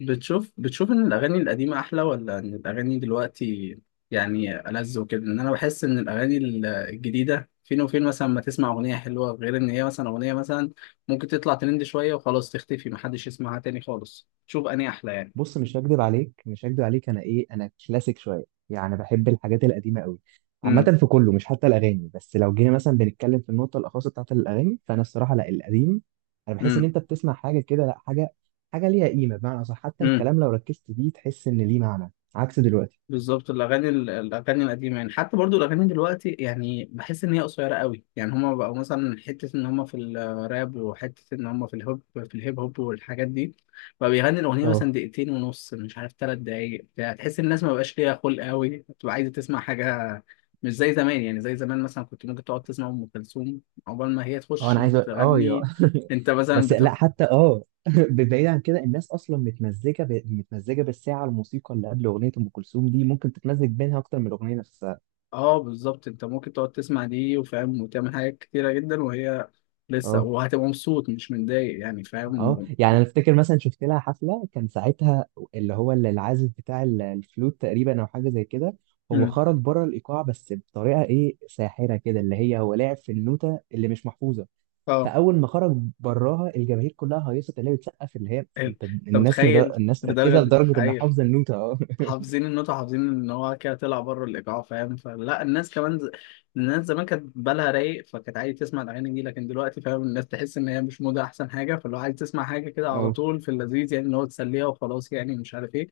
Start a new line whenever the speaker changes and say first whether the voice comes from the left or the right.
left: بتشوف ان الاغاني القديمه احلى ولا ان الاغاني دلوقتي يعني ألذ وكده؟ ان انا بحس ان الاغاني الجديده فين وفين، مثلا ما تسمع اغنيه حلوه، غير ان هي مثلا اغنيه مثلا ممكن تطلع ترند شويه وخلاص تختفي، محدش يسمعها تاني خالص. شوف اني احلى يعني.
right: بص، مش هكدب عليك، انا كلاسيك شويه. يعني بحب الحاجات القديمه قوي.
left: امم.
right: عامه في كله، مش حتى الاغاني، بس لو جينا مثلا بنتكلم في النقطه الاخاصه بتاعت الاغاني فانا الصراحه لا، القديم. انا بحس ان
left: امم.
right: انت بتسمع حاجه كده، لا، حاجه ليها قيمه، بمعنى اصح. حتى
left: امم.
right: الكلام لو ركزت فيه تحس ان ليه معنى، عكس دلوقتي.
left: بالظبط. الاغاني القديمه يعني، حتى برضو الاغاني دلوقتي يعني بحس ان هي قصيره قوي، يعني هما بقوا مثلا حته ان هما في الراب، وحته ان هما في الهيب هوب والحاجات دي، بقى بيغني الاغنيه
right: اه
left: مثلا دقيقتين ونص، مش عارف 3 دقايق بتاع. تحس الناس ما بقاش ليها خلق قوي، بتبقى عايزه تسمع حاجه. مش زي زمان يعني، زي زمان مثلا كنت ممكن تقعد تسمع ام كلثوم عقبال ما هي
right: اه
left: تخش
right: انا عايز يا
left: تغني. انت مثلا.
right: بس لا، حتى بعيد عن كده، الناس اصلا متمزجه متمزجه بالساعه، الموسيقى اللي قبل اغنيه ام كلثوم دي ممكن تتمزج بينها اكتر من الاغنيه نفسها.
left: اه، بالظبط. انت ممكن تقعد تسمع دي وفاهم وتعمل حاجات كتيرة جدا وهي لسه،
right: اه
left: وهتبقى مبسوط مش متضايق يعني،
right: اه
left: فاهم.
right: يعني انا افتكر مثلا شفت لها حفله، كان ساعتها اللي هو اللي العازف بتاع الفلوت تقريبا، او حاجه زي كده. هو
left: مم.
right: خرج بره الايقاع، بس بطريقه ايه، ساحره كده، اللي هي هو لعب في النوته اللي مش محفوظه.
left: اه.
right: فاول ما خرج براها الجماهير كلها هيصت، اللي هي بتسقف، اللي هي
left: ال-
right: انت
left: انت متخيل
right: الناس ركزت
left: لدرجة دي؟
right: لدرجه انها
left: ايوه.
right: حافظه النوته. اه.
left: حافظين النوت وحافظين ان هو كده طلع بره الايقاع، فاهم. فلا الناس كمان ز... الناس زمان كانت بالها رايق، فكانت عايز تسمع الاغاني دي، لكن دلوقتي فاهم الناس تحس ان هي مش موضه احسن حاجه، فلو عايز تسمع حاجه كده على
right: اه
left: طول في اللذيذ، يعني ان هو تسليها وخلاص يعني، مش عارف ايه.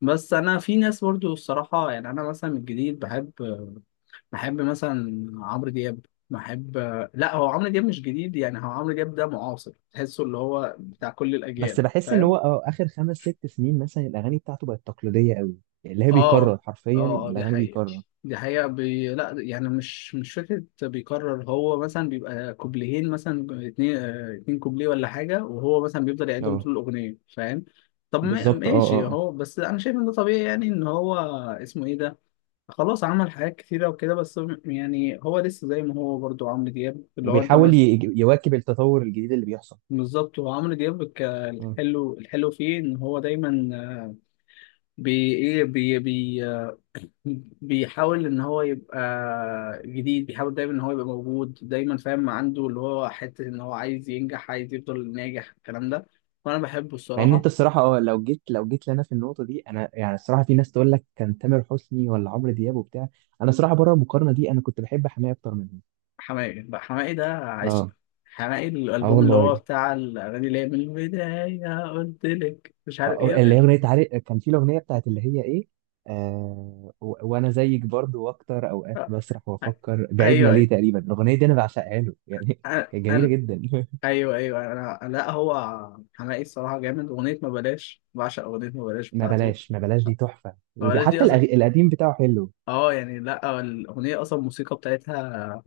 left: بس انا في ناس برضو الصراحه، يعني انا مثلا من الجديد بحب مثلا عمرو دياب. بحب، لا، هو عمرو دياب مش جديد يعني، هو عمرو دياب ده معاصر تحسه اللي هو بتاع كل
right: بس
left: الاجيال،
right: بحس ان
left: فاهم.
right: هو اه، اخر خمس ست سنين مثلا الاغاني بتاعته بقت تقليديه قوي، اللي هي
left: اه، اه،
right: بيكرر حرفيا
left: آه، دي
right: الاغاني،
left: حقيقة.
right: بيكرر.
left: دي حقيقة. لا يعني، مش فكرة بيكرر، هو مثلا بيبقى كوبليهين، مثلا اتنين كوبليه ولا حاجة، وهو مثلا بيفضل يعيدهم
right: اه،
left: طول الأغنية، فاهم. طب
right: بالظبط، اه اه
left: ماشي،
right: اه.
left: هو بس أنا شايف إن ده طبيعي يعني، إن هو، اسمه إيه ده، خلاص عمل حاجات كتيرة وكده، بس يعني هو لسه زي ما هو برضو عمرو دياب، اللي هو أنت
right: وبيحاول يواكب التطور الجديد اللي بيحصل.
left: بالظبط. هو عمرو دياب
right: مم.
left: الحلو فيه إن هو دايما بي إيه بي بي بيحاول ان هو يبقى جديد، بيحاول دايما ان هو يبقى موجود دايما، فاهم، عنده اللي هو حته ان هو عايز ينجح، عايز يفضل ناجح الكلام ده. وانا بحبه
right: مع ان
left: الصراحه.
right: انت الصراحه، لو جيت لنا في النقطه دي، انا يعني الصراحه، في ناس تقول لك كان تامر حسني ولا عمرو دياب وبتاع. انا الصراحه بره المقارنه دي، انا كنت بحب حماية اكتر منهم.
left: حماقي بقى، حماقي ده
right: اه،
left: عشق. حماقي،
right: اه
left: الالبوم اللي
right: والله.
left: هو بتاع الاغاني اللي هي من البدايه، قلت لك، مش عارف
right: اه،
left: ايه
right: اللي هي اغنيه، عارف، كان في الاغنيه بتاعت اللي هي ايه؟ آه وانا زيك برضو، واكتر اوقات بسرح وافكر بعيدنا
left: ايوه، ايوه،
right: ليه. تقريبا الاغنيه دي انا بعشقها له، يعني
left: انا
right: هي جميله
left: أنا-
right: جدا.
left: ايوه، ايوه، انا، لا، هو حماقي الصراحه جامد. اغنيه ما بلاش، بعشق اغنيه ما بلاش
right: ما
left: بتاعته.
right: بلاش، ما بلاش دي تحفه،
left: ما بلاش دي
right: وحتى
left: اصلا،
right: القديم بتاعه حلو.
left: اه يعني، لا الاغنيه اصلا، الموسيقى بتاعتها،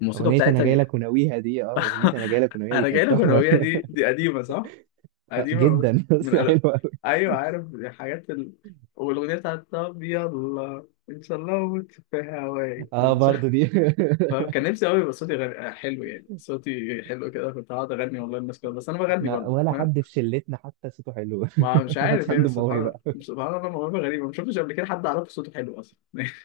left: الموسيقى
right: اغنيه انا
left: بتاعتها
right: جاي
left: ج-
right: لك وناويها دي، اغنيه انا جاي لك وناويها دي
left: انا جاي
right: كانت
left: لك،
right: تحفه.
left: الاغنيه دي دي قديمه صح.
right: آه،
left: قديمه،
right: جدا.
left: بس من
right: بس حلوه قوي.
left: ايوه عارف، دي حاجات والاغنيه بتاعت، طب يلا، ان شاء الله اموت في هواك،
right: اه،
left: ان شاء
right: برضو دي.
left: الله. كان نفسي قوي يبقى صوتي حلو، يعني صوتي حلو كده كنت هقعد اغني والله الناس كده، بس انا بغني
right: احنا
left: برضه،
right: ولا
left: فاهم.
right: حد في شلتنا حتى صوته حلو.
left: ما مش
right: ما
left: عارف
right: حدش
left: يعني،
right: عنده
left: سبحان الله.
right: موهبه.
left: سبحان الله، موهبه غريبه، ما شفتش قبل كده حد اعرفه صوته حلو اصلا.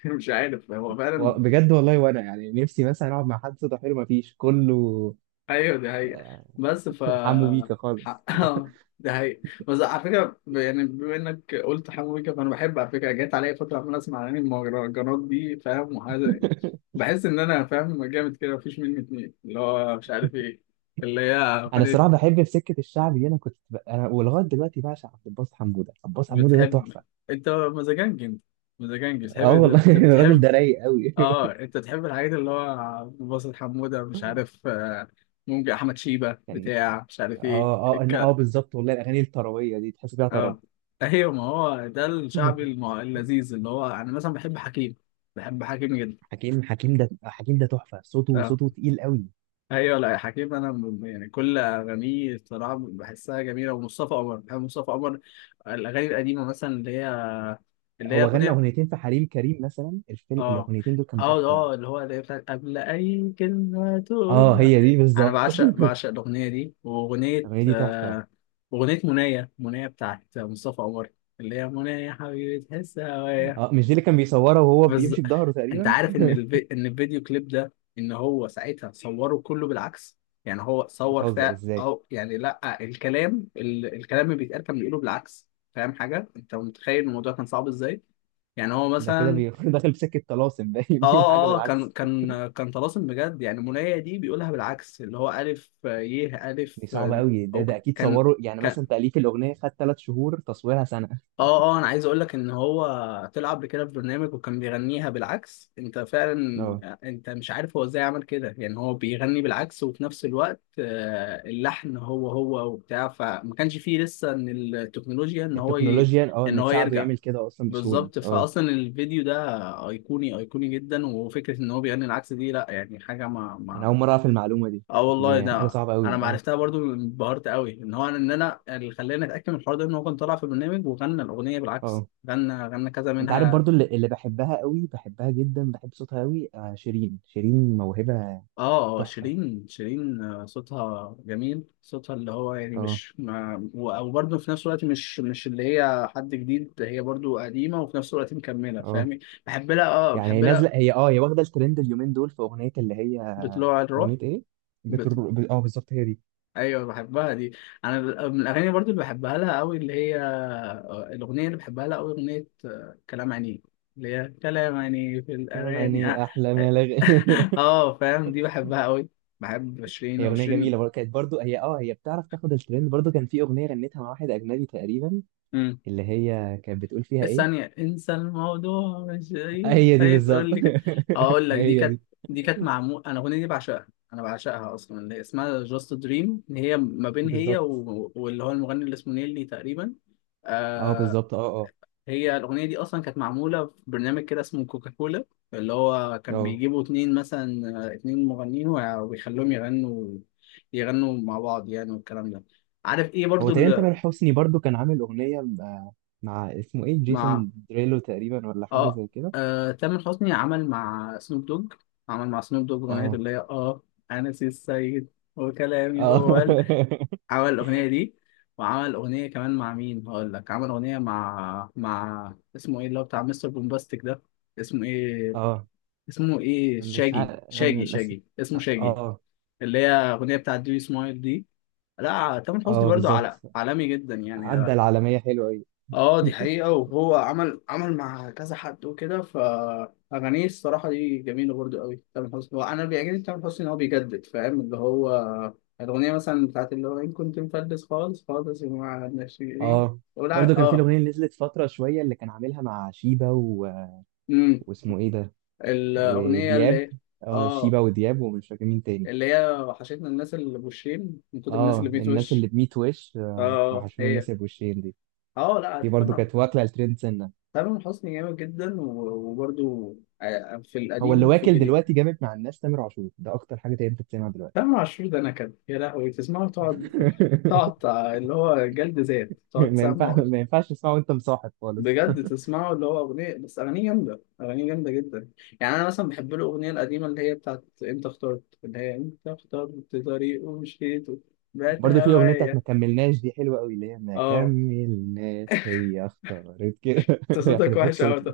left: مش عارف، هو فعلا.
right: بجد والله، وانا يعني نفسي مثلا اقعد مع حد صوته حلو، ما فيش كله.
left: ايوه دي حقيقة.
right: آه،
left: بس ف
right: حمو بيكا خالص.
left: حقها. دي حقيقة. بس على فكرة، يعني بما انك قلت حمو بيكا، فانا بحب على فكرة، جت عليا فترة عمال اسمع اغاني المهرجانات دي، فاهم، وحاجة يعني، بحس ان انا فاهم جامد كده، مفيش مني اتنين اللي هو، مش عارف ايه، اللي هي
right: انا الصراحه
left: اغنية.
right: بحب في سكه الشعب دي، انا ولغايه دلوقتي بعشق عبد الباسط حموده. عبد الباسط حموده ده
left: بتحب،
right: تحفه.
left: انت مزاجنج، انت مزاجنج،
right: اه
left: بتحب
right: والله. الراجل
left: بتحب.
right: ده رايق قوي.
left: اه، انت تحب الحاجات اللي هو باسل حمودة، مش عارف ممكن احمد شيبة
right: كان
left: بتاع، مش عارف ايه.
right: بالظبط والله، الاغاني الطربيه دي تحس فيها طرب.
left: اه. ايوه، ما هو ده الشعبي اللذيذ، اللي هو انا مثلا بحب حكيم. بحب حكيم جدا.
right: حكيم، حكيم ده، حكيم ده تحفه، صوته،
left: اه،
right: صوته تقيل قوي.
left: ايوه، لا حكيم انا يعني كل اغانيه الصراحه بحسها جميله. ومصطفى قمر، بحب مصطفى قمر، الاغاني القديمه مثلا، اللي هي
right: هو غنى
left: اغنيه،
right: اغنيتين في حريم كريم مثلا، الفيلم،
left: اه،
right: الاغنيتين دول كانوا
left: اه،
right: تحفه.
left: اه، اللي هو اللي هي بتاعت قبل اي كلمه
right: اه،
left: تقولها.
right: هي دي
left: انا
right: بالظبط.
left: بعشق الاغنيه دي. واغنيه
right: الاغنيه دي تحفه.
left: آه اغنيه منايه منايه بتاعت مصطفى قمر، اللي هي منايه حبيبي تحس هوايا.
right: اه، مش دي اللي كان بيصورها وهو
left: بالظبط.
right: بيمشي بظهره
left: انت
right: تقريبا؟
left: عارف ان الفيديو كليب ده، ان هو ساعتها صوره كله بالعكس، يعني هو صور،
right: بتهزر
left: فا
right: ازاي؟
left: او يعني، لا، الكلام الكلام اللي بيتقال كان بيقوله بالعكس، فاهم حاجه؟ انت متخيل الموضوع كان صعب ازاي؟ يعني هو
right: ده كده
left: مثلا،
right: داخل في سكه طلاسم
left: اه،
right: باين. بيقول حاجه
left: اه، آه، كان
right: بالعكس؟
left: كان كان طلاسم بجد، يعني منايا دي بيقولها بالعكس، اللي هو الف، ي، الف.
right: دي صعبه قوي. ده
left: او
right: ده اكيد
left: كان،
right: صوره، يعني مثلا
left: ك-
right: تاليف الاغنيه خد 3 شهور، تصويرها سنه.
left: اه، اه، انا عايز اقول لك ان هو طلع قبل كده في برنامج وكان بيغنيها بالعكس، انت فعلا،
right: اه،
left: انت مش عارف هو ازاي عمل كده، يعني هو بيغني بالعكس وفي نفس الوقت اللحن هو هو وبتاع، فما كانش فيه لسه ان التكنولوجيا
right: التكنولوجيا، اه،
left: ان
right: ان
left: هو
right: تساعده
left: يرجع.
right: يعمل كده اصلا بسهوله.
left: بالظبط.
right: اه،
left: فاصلا الفيديو ده ايقوني ايقوني جدا، وفكره ان هو بيغني العكس دي لا يعني حاجه، ما
right: انا
left: ما
right: اول مره اعرف المعلومه دي،
left: اه والله
right: دي حاجه
left: ده،
right: صعبه قوي.
left: انا ما
right: اه،
left: عرفتها برضو، انبهرت قوي ان انا اللي خلاني اتاكد من الحوار ده ان هو كان طالع في برنامج وغنى الاغنيه بالعكس.
right: اه
left: غنى كذا
right: انت عارف
left: منها.
right: برضو اللي بحبها قوي، بحبها جدا، بحب صوتها قوي؟ آه، شيرين. شيرين موهبة،
left: اه، آه،
right: تحفة.
left: شيرين، شيرين، صوتها جميل. صوتها اللي هو يعني
right: اه
left: مش، ما و- او برضو في نفس الوقت مش اللي هي حد جديد، هي برضو قديمه وفي نفس الوقت مكمله،
right: اه
left: فاهمي.
right: يعني هي
left: بحب لها
right: نازلة، هي واخدة الترند اليومين دول في أغنية اللي هي،
left: بطلوع الروح.
right: أغنية ايه؟ بتر... ب- اه بالظبط، هي دي.
left: ايوه بحبها دي. انا من الاغاني برضو اللي بحبها لها قوي، اللي هي الاغنيه اللي بحبها لها قوي اغنيه، كلام عينيك، اللي هي كلام عينيك في
right: كلام،
left: الاغاني. اه.
right: يعني أحلى ما
left: آه، فاهم، دي بحبها قوي. بحب شيرين،
right: هي أغنية جميلة
left: وشيرين.
right: برضو، كانت برضو، هي بتعرف تاخد الترند. برضو كان في أغنية غنتها مع واحد أجنبي تقريبا،
left: امم.
right: اللي هي كانت بتقول فيها ايه؟
left: الثانيه انسى الموضوع، مش
right: آه،
left: هي،
right: هي دي
left: هي
right: بالظبط.
left: تقول لي هقول لك، دي
right: هي
left: كانت
right: دي،
left: دي كانت معمول. انا الاغنيه دي بعشقها، انا بعشقها اصلا، اللي هي اسمها جاست دريم، هي ما بين هي
right: بالظبط،
left: و، واللي هو المغني اللي اسمه نيلي تقريبا.
right: اه
left: آه،
right: بالظبط اه اه
left: هي الأغنية دي أصلا كانت معمولة في برنامج كده اسمه كوكاكولا، اللي هو كان
right: اه.
left: بيجيبوا اتنين مثلا، اتنين مغنيين ويخلوهم يغنوا، يغنوا مع بعض يعني والكلام ده، عارف ايه
right: هو
left: برضو
right: تقريبا
left: اللي.
right: تامر حسني برضو كان عامل أغنية مع اسمه إيه،
left: مع،
right: جيسون دريلو تقريبا، ولا حاجة
left: اه,
right: زي كده.
left: تامر حسني عمل مع سنوب دوج أغنية
right: اه
left: اللي هي، اه، أنا سي السيد. وكلامي
right: اه
left: هو عمل الأغنية دي، وعمل أغنية كمان مع مين هقول لك، عمل أغنية مع اسمه ايه، اللي هو بتاع مستر بومباستيك ده، اسمه ايه،
right: اه
left: اسمه ايه،
right: مش
left: شاجي
right: عارف أنا
left: شاجي
right: للأسف.
left: شاجي اسمه شاجي،
right: اه،
left: اللي هي اغنيه بتاعت دي سمايل دي. لا، تامر حسني
right: اه
left: برضو
right: بالظبط.
left: على عالمي جدا يعني.
right: عدى العالمية حلوة أوي.
left: اه، دي حقيقه، وهو عمل، عمل مع كذا حد وكده، فاغانيه الصراحه دي جميله برضو قوي. تامر حسني، هو انا اللي بيعجبني في تامر حسني ان هو بيجدد، فاهم، اللي هو الاغنيه مثلا بتاعت اللي هو ان كنت مفلس، خالص خالص يا جماعه ناشئين،
right: اه، برضو
left: ولا،
right: كان في
left: اه.
right: الأغنية اللي نزلت فترة شوية، اللي كان عاملها مع شيبة
left: امم.
right: واسمه إيه ده،
left: الاغنيه
right: ودياب.
left: اللي،
right: اه،
left: اه
right: شيبة ودياب، ومش فاكر مين تاني.
left: اللي هي وحشتنا الناس اللي بوشين من كتر الناس اللي
right: اه، الناس اللي
left: بيتوش.
right: بميت وش، آه،
left: اه،
right: وحشونا
left: هي.
right: الناس اللي بوشين دي.
left: اه لا
right: دي برضو
left: تمام.
right: كانت واكلة الترند سنة.
left: تامر حسني جامد جدا، و- وبرضو، آه، آه، في
right: هو اللي
left: القديم وفي
right: واكل
left: الجديد.
right: دلوقتي جامد مع الناس تامر عاشور، ده اكتر حاجه تقدر تسمعها دلوقتي.
left: تامر عاشور ده نكد يا لهوي، تسمعه اللي هو جلد ذات تقعد تسمعه.
right: ما ينفعش تسمعه وانت مصاحب خالص.
left: بجد تسمعه، اللي هو أغنية، بس أغانيه جامدة، أغانيه جامدة جدا، يعني أنا مثلا بحب له الأغنية القديمة اللي هي بتاعت أنت اخترت، اللي هي أنت اخترت طريق ومشيت، بعت
right: برضه في الاغنيه بتاعت ما
left: هوايا.
right: كملناش دي حلوه قوي، اللي هي ما
left: اه.
right: كملناش، هي اختارت كده.
left: أنت صوتك
right: يخرب بيت
left: وحش أوي،
right: صوتي.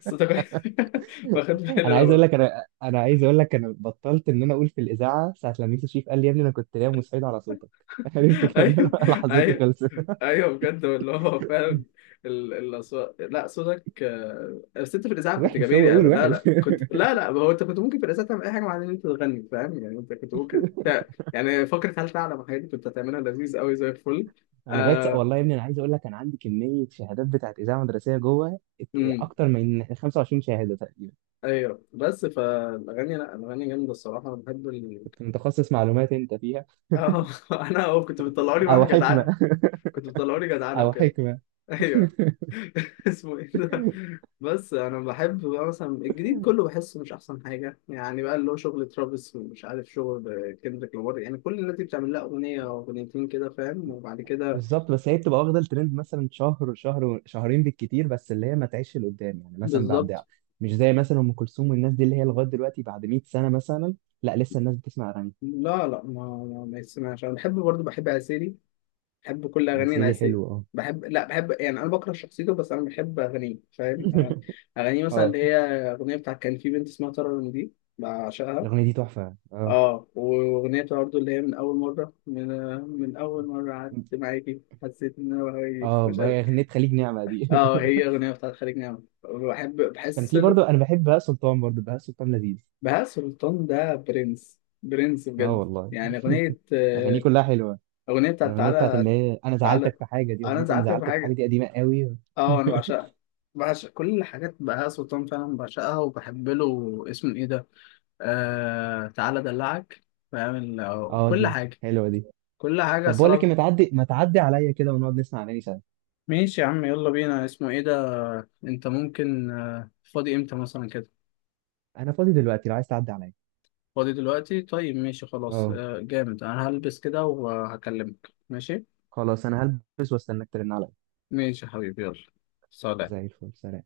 left: صوتك وحش. واخد بالي أنا برضه.
right: انا عايز اقول لك انا بطلت ان انا اقول في الاذاعه ساعه لما يوسف شريف قال لي يا ابني، انا كنت نايم وصحيت على صوتك. عرفت كان انا.
left: ايوه،
right: لحظتي
left: ايوه،
right: خلصت.
left: ايوه بجد، اللي هو فعلا الاصوات، لا صوتك، بس انت في الاذاعه كنت
right: وحش،
left: جميل،
right: هو قول
left: يعني لا
right: وحش.
left: لا، كنت، لا لا، ما هو انت كنت ممكن في الاذاعه تعمل اي حاجه مع ان انت تغني، فاهم يعني، انت كنت ممكن يعني فكره هل تعلم، الحاجات دي كنت هتعملها لذيذ قوي زي الفل.
right: انا لغايه
left: آه...
right: والله يا ابني، انا عايز اقول لك انا عندي كميه شهادات بتاعت اذاعه مدرسيه جوه،
left: امم.
right: اكتر من 25 شهاده تقريبا،
left: ايوه، بس فالاغاني، لا، الاغاني جامده الصراحه. انا بحب ال...
right: كنت متخصص معلومات انت فيها،
left: اه انا كنت بتطلعوني معاها
right: او حكمه.
left: جدعنه، كنت بتطلعوني جدعنه
right: او
left: وكده.
right: حكمه.
left: ايوه. اسمه ايه ده؟ بس انا بحب بقى مثلا الجديد كله بحسه مش احسن حاجه، يعني بقى اللي هو شغل ترافيس، ومش عارف شغل كندريك لامار، يعني كل الناس دي بتعمل لها اغنيه او اغنيتين كده فاهم، وبعد كده.
right: بالظبط، بس هي بتبقى واخده الترند مثلا شهر، شهرين بالكتير، بس اللي هي ما تعيش لقدام يعني مثلا بعد.
left: بالظبط.
right: مش زي مثلا ام كلثوم والناس دي، اللي هي لغايه دلوقتي بعد 100 سنه مثلا، لا، لسه الناس بتسمع اغاني.
left: لا لا، ما، ما يسمعش. انا بحب برضه، بحب عسيلي، بحب كل اغاني
right: هيسيري
left: العسيلي.
right: حلو، اه.
left: بحب، لا، بحب يعني، انا بكره شخصيته بس انا بحب اغانيه، فاهم، اغاني، اغانيه مثلا
right: اه،
left: اللي هي اغنيه بتاعت كان في بنت اسمها ترى، دي بعشقها.
right: الاغنيه دي تحفه. اه
left: اه، واغنيه برضه اللي هي من اول مره، من اول مره قعدت معاكي حسيت ان انا بهوي
right: اه
left: مش قادر.
right: بقى اغنيه خليج نعمه دي.
left: اه، هي اغنيه بتاعت خليج نعمة،
right: كان
left: بحس
right: في
left: له.
right: برضو، انا بحب بهاء سلطان، برضو بهاء سلطان لذيذ.
left: بهاء سلطان ده برنس، برنس
right: اه
left: بجد،
right: والله.
left: يعني اغنيه،
right: اغانيه كلها حلوه.
left: بتاعت
right: الاغنيه بتاعت
left: تعالى.
right: اللي هي انا
left: تعالى،
right: زعلتك في حاجه دي،
left: انا
right: اغنيه انا
left: زعلت في
right: زعلتك في حاجه
left: حاجه.
right: دي قديمه قوي.
left: اه، انا بعشقها، بعشق كل الحاجات بهاء سلطان فعلا بعشقها. وبحب له اسمه ايه ده، آه، تعالى ادلعك، فاهم،
right: اه،
left: كل
right: دي
left: حاجه.
right: حلوه دي.
left: كل حاجه
right: طب بقول لك
left: صراحه.
right: إيه، ما تعدي عليا كده ونقعد نسمع اغاني سوا.
left: ماشي يا عم، يلا بينا، اسمه ايه ده، انت ممكن، فاضي امتى مثلا كده؟
right: انا فاضي دلوقتي لو عايز تعدي عليا.
left: فاضي دلوقتي، طيب ماشي خلاص،
right: اه،
left: جامد. انا هلبس كده وهكلمك، ماشي.
right: خلاص، انا هلبس واستناك ترن عليا.
left: ماشي يا حبيبي، يلا، سلام.
right: زي الفل، سلام.